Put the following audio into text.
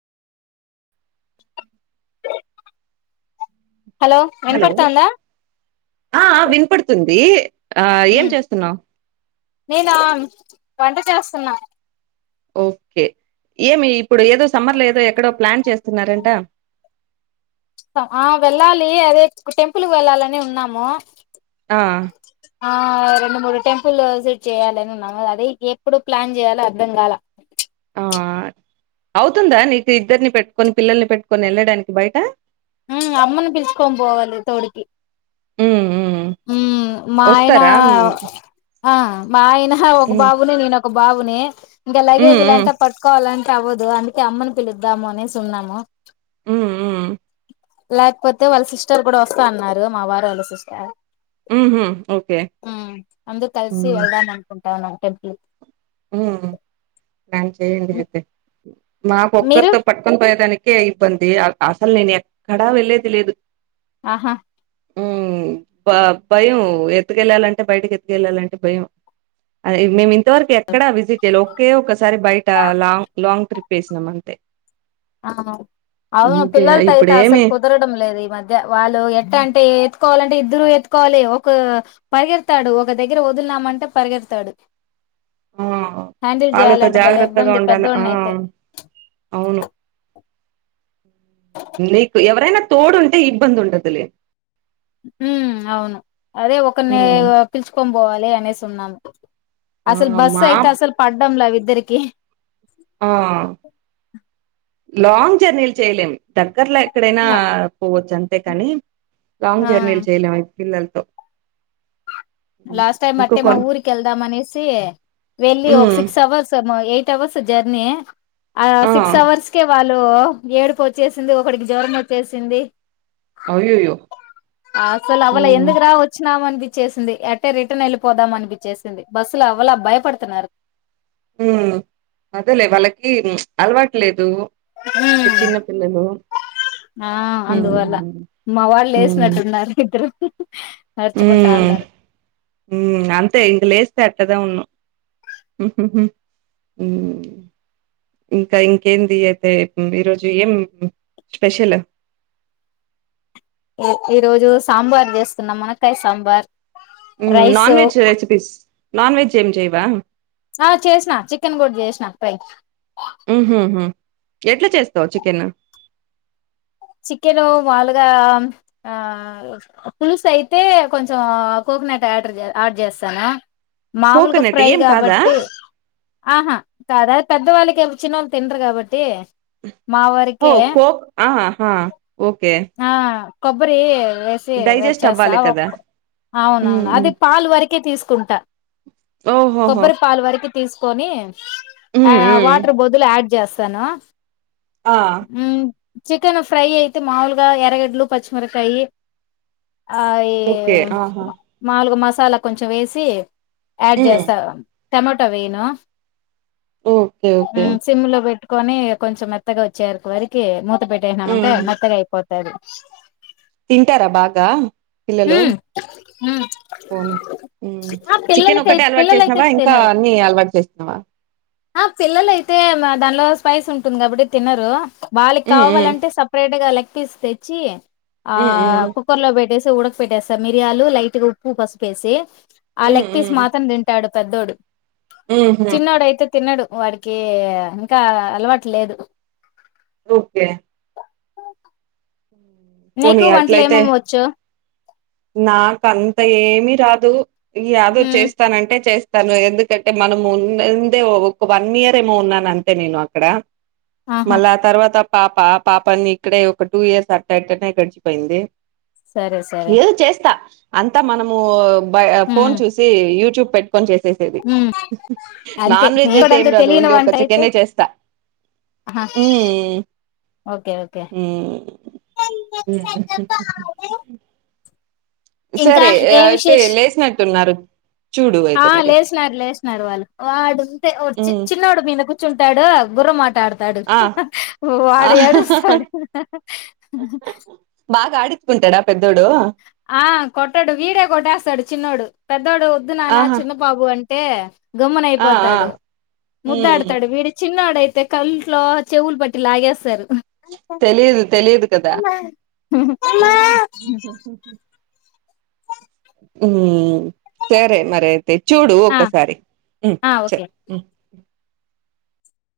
Hello! విన్పడుతందా? ది ఆ ఏం చేస్తున్నావ్? నేనా వంట చేస్తున్నా. ఓకే ఏమీ ఇప్పుడు ఏదో సమ్మర్ లో ఏదో ఎక్కడో ప్లాన్ చేస్తున్నారంట. ఆహ్ వెళ్ళాలి. అదే గు టెంపుల్కి వెళ్ళాలని ఉన్నాము. ఆహ్ ఆహ్ రెండు మూడు టెంపుల్ విజిట్ చేయ్యాలని ఉన్నాము. అదే ఎప్పుడు ప్లాన్ చేయలో అర్ధం గాల ఆహ్ అవుతుందా? నీకు ఇద్దరిని పెట్టుకొని, పిల్లల్ని పెట్టుకొని వెళ్ళడానికి బయట. ఉహ్మ్ అమ్మను పిసుకొని పోవాలి. తోడికి ఉమ్ ఉమ్ ఉహ్మ్ మా ఆయనా, వస్తారా ఉమ్ ఆహ్ మా అయనా ఒక బాబునీ, నేనొక్ ఒక్ బాబునే ఇంగా ఉమ్ ఉమ్ లగేజ్ లాంటే పట్కోవాలనీ. టే అవ్వదు అందుకే అమ్మను పిలుద్దాము అనేసి ఉన్నాము. ఉహ్ ఉహ్ లేకపోతే వాళ్ళ సిస్టర్ కూడా వస్తా అన్నారు. మా వారు వాళ్ళ సిస్టర్, ఉహు ఓకే ఉహ్ అందుర్ కలిసి వేల్దామనుకుట్ అవునా టెంపుల్ ఉహ్ హు ప్లన్ చెయ్యండి కి. అయితే. మాకు మీరు ఒక్కరితో పట్టుకోన్ పోయేదానిక్ కే ఇబ్బంది. అస్ అసలు నేను ఎక్కడా వెళ్లేది లేదు. ఆహా! ఉహ్మ్ భ భయం ఎత్తుకెళ్ళాలంటే బయటకి ఎతుకెళ్ళాలంటే భయం. అదే మేము తవరక్ ఎక్కడా విజిట్ ఎలో కే ఒకస్ సారి బయట లాంగ్ లాంగ్ ట్రిప్ వేసినాం అంతే. అవును మమ్మీ అవును, అవును ఇంకే పిల్లలతోయితే అసలు ఇప్పుడేమి కుదరడం లేదు. ఈ మధ్య వాళ్ళు ఎట్ట అంటే ఎత్తుకోవాలంటే,. ఎదురు ఎత్తుకోవాలి ఒక పరిగెడతాడు, ఒక దగ్గర వదులినామంటే పరిగెడతాడు. మ్మ్ హ్యాండిల్ ఆళ్ళతో చేయాలంటే భలే జాగ్రత్తగా ఇబ్బంది ఉండాల ఆ పెద్దోడిని అయితే అవును అవును నీకు ఎవరైనా తోడుంటే ఇబ్బంది ఉండదు లే హ్మ్ అవును అదే ఒకరిని ఉమ్, గా పిలుచుకొని పోవాలే అనేసి ఉన్నాను ఆ అసలు బస్సు మా అయితే అస్సలు పడ్డం [unintelligible] ఇద్దరికి ఆ లాంగ్ జర్నీలు చేయలేము త గ్గర్లో ఎక్కడైనా పోవచ్చు అన్ తే కానీ లాంగ్ ఆ జెర్నీలు చేయలేము ఇప్ పిల్లలతో ఉమ్, లాస్ట్ టైమ్ ఇంకో అట్టే మా కొన్ ఊరికి వెళ్దాం అనేసి వెళ్ళి ఒక ఉమ్ సిక్స్ అవర్స్ ఏమో యే యిట్ అవర్స్ జర్నీ ఆ సిక్స్ అవర్స్ కే వాళ్ళు ళ్ళు ఏడుపు వచ్చేసింది ఒకడికి జ్వరం వచ్చేసింది అయ్యయ్యో ఆస్సల్ అవ్వలే ఉమ్ ఎందుకు రా వచ్చినాము అన్పి చేసింది అట్టే రిటర్న్ వెళ్ళిపోదాం అనిపిచ్చేసింది బస్సులో అవ్వలా భయపడుతున్నారు ఉమ్ అదేలే వాళ్ళకి ప్చ్ అలవాటులేదు ఆ ఉమ్ అందువల్ల మా వాడు ఉమ్ లేసినట్టున్నాడు, నిద్దరవో ఉమ్ మ్మ్ అంతే ఇంక లేస్తే కదావును మ్మ్ ఇంకా ఇంకేంది అయితే ఇప్ ఈరోజు ఏం స్పెషల్, ఎ ఈ రోజు సాంబార్ చేస్తున్నా మునక్కాయ్ సాంబార్ మ్మ్ non rice veg recipes non veg ఏం చేయం వ్యామ్ ఆ చేసినా చికెన్ కూడ్ చేసిన ప్రై ఉమ్ హు హ్మ్ ఎట్లా చేస్తావ్ చికెను చికెను మాలుగా ఆ పులుసు అయితే కొంచెం కోకోనట్ ఆటర్ యాడ్ చేస్సాన. మామూలుగా కోకోనట్ ఫ్రై ఏం కాదా కాబట్టి ఆహా కాదా పెద్ద వాళ్ళకేం చిన్నోళ్ తిండ్రు కాబట్టి మా హో వరకే కోక్ ఆ హా ఓకే ఆ కొబ్బరి వేసి డైజెస్ట్ అవ్వాలి వెచ్చేసావ్ కదా అవును అవును అది పాలు వరికే తీసు కుంట ఓహోహో కొబ్బర ఫల్ వరకి తీసుకొని ఆ ఉమ్ ఉమ్ వాటర్ బాతుల్ ఆడ్ చేస్తాను ఆ హ చికెన్ ఫ్రై అయితే మాములుగా ఎరగడ్లు పచ్చిమిరకాయి ఆ ఏ ఓకే ఆహా మాలుగు మాస మసాలా కొంచెం వేసి ఉమ్ అడ్జసా టమోటో వెయ్యను ఓకే ఓకే సిములా బెట్ కొని కొంచెం త్తగా వచ్చారు వారికి మ మ పెట్టేసామంట ఉమ్ మత్తగా అయిపోతంది సరే తింటారా బాగా పిల్లలు ఉమ్ పోని ఆ చికెన్ పిల్లలకై ఒకటిే అలవాటు పిల్లలైతే చేసినవా ఇంకా తినరు అన్ని అలవాటు చేసినవా ఆ పిల్లల అయితే దానిలో స్పైస్ ఉంటుంది కాబట్టి తినరు వాళ్ళకి ఉమ్ కావాలంటే సపరేట్ గా లె పిస్త తెచ్చ ఆ ఉమ్ ఉమ్ కుక్కర్ లో పెట్టేసి ఉడక పెట్టేస్త సార్ మియాలు లైట్గా ఉప్పు పసుపేసి ఆ ఉమ్ ఉమ్ లెగ్ పసి ఉమ్ మాత్రం తింటాడు పెద్దోడు ఉహూ చిన్నడు అయిత తిన్నాడు వాడికి ఇంకా అలవాటు లేదు ఓకే నీకు వంటలు ఏమమ్వ్వచ్చు నాకంత ఏ ఏమి రాదు దో ఉమ్ చేస్తానంటే చేస్త తను ఎందుకంటే మనం ఉందే ఒక వన్ ఇయర్ ఏమో ఉన్నాన అంతే నేను అక్కడ ఆహా మళ తర్వాత పాప పాపాన్ని ఇక్కడే ఒక టూ ఇయర్స్ అట్ట అట్టనే గడిచిపోయింది సరే స ఏదో చేస్తా అంతా మనము బయ ఫోన్ ఉమ్ చూసి యూట్యూబ్ పోన్ చేసేసేది ఉమ్ అంతే నాన్ వెజ్ నేను అయితే కూడా ఏం అంతే రాదు తెలియని ఓన్లీ ఒక వంట అయితే చికెనే చేస్తా ఆహా ఉమ్ ఓకే ఓకే ఉమ్ ఇంకా సరే ఏం అయితే విశేష్ లేచినట్టున్నారు ఆ లేసినారు లేసినారు వాళ్ళు వాడుంటే చి మ్మ్ చిన్నోడు మీద కూర్చుంటాడు గుర్రం ఆట ఆడు తాడు ఆ ఆ వాడు ఏడుస్తాడు బాగా ఆడుుకుంటాడా పెద్ద ఆ కొట్టాడు వీడే కొట్టేస్తాడు చిన్నోడు పెద్దోడు వద్దు నాన్న ఆహా చిన్న బాబు అంటే ఏ గమ్మన ఆ ఆ అయిపోతాడు మ్మ్ ముద్దాడుతాడు వీడి చిన్నడుయితే అయితే కంట్లో చెవులు బట్టి లాగేస్తారు తెలిదు తెలిదు కదా ఉమ్ సరే మరి అయితే చూడు ఆ ఒకసారి ఉమ్ ఆ సరే ఓకే ఉమ్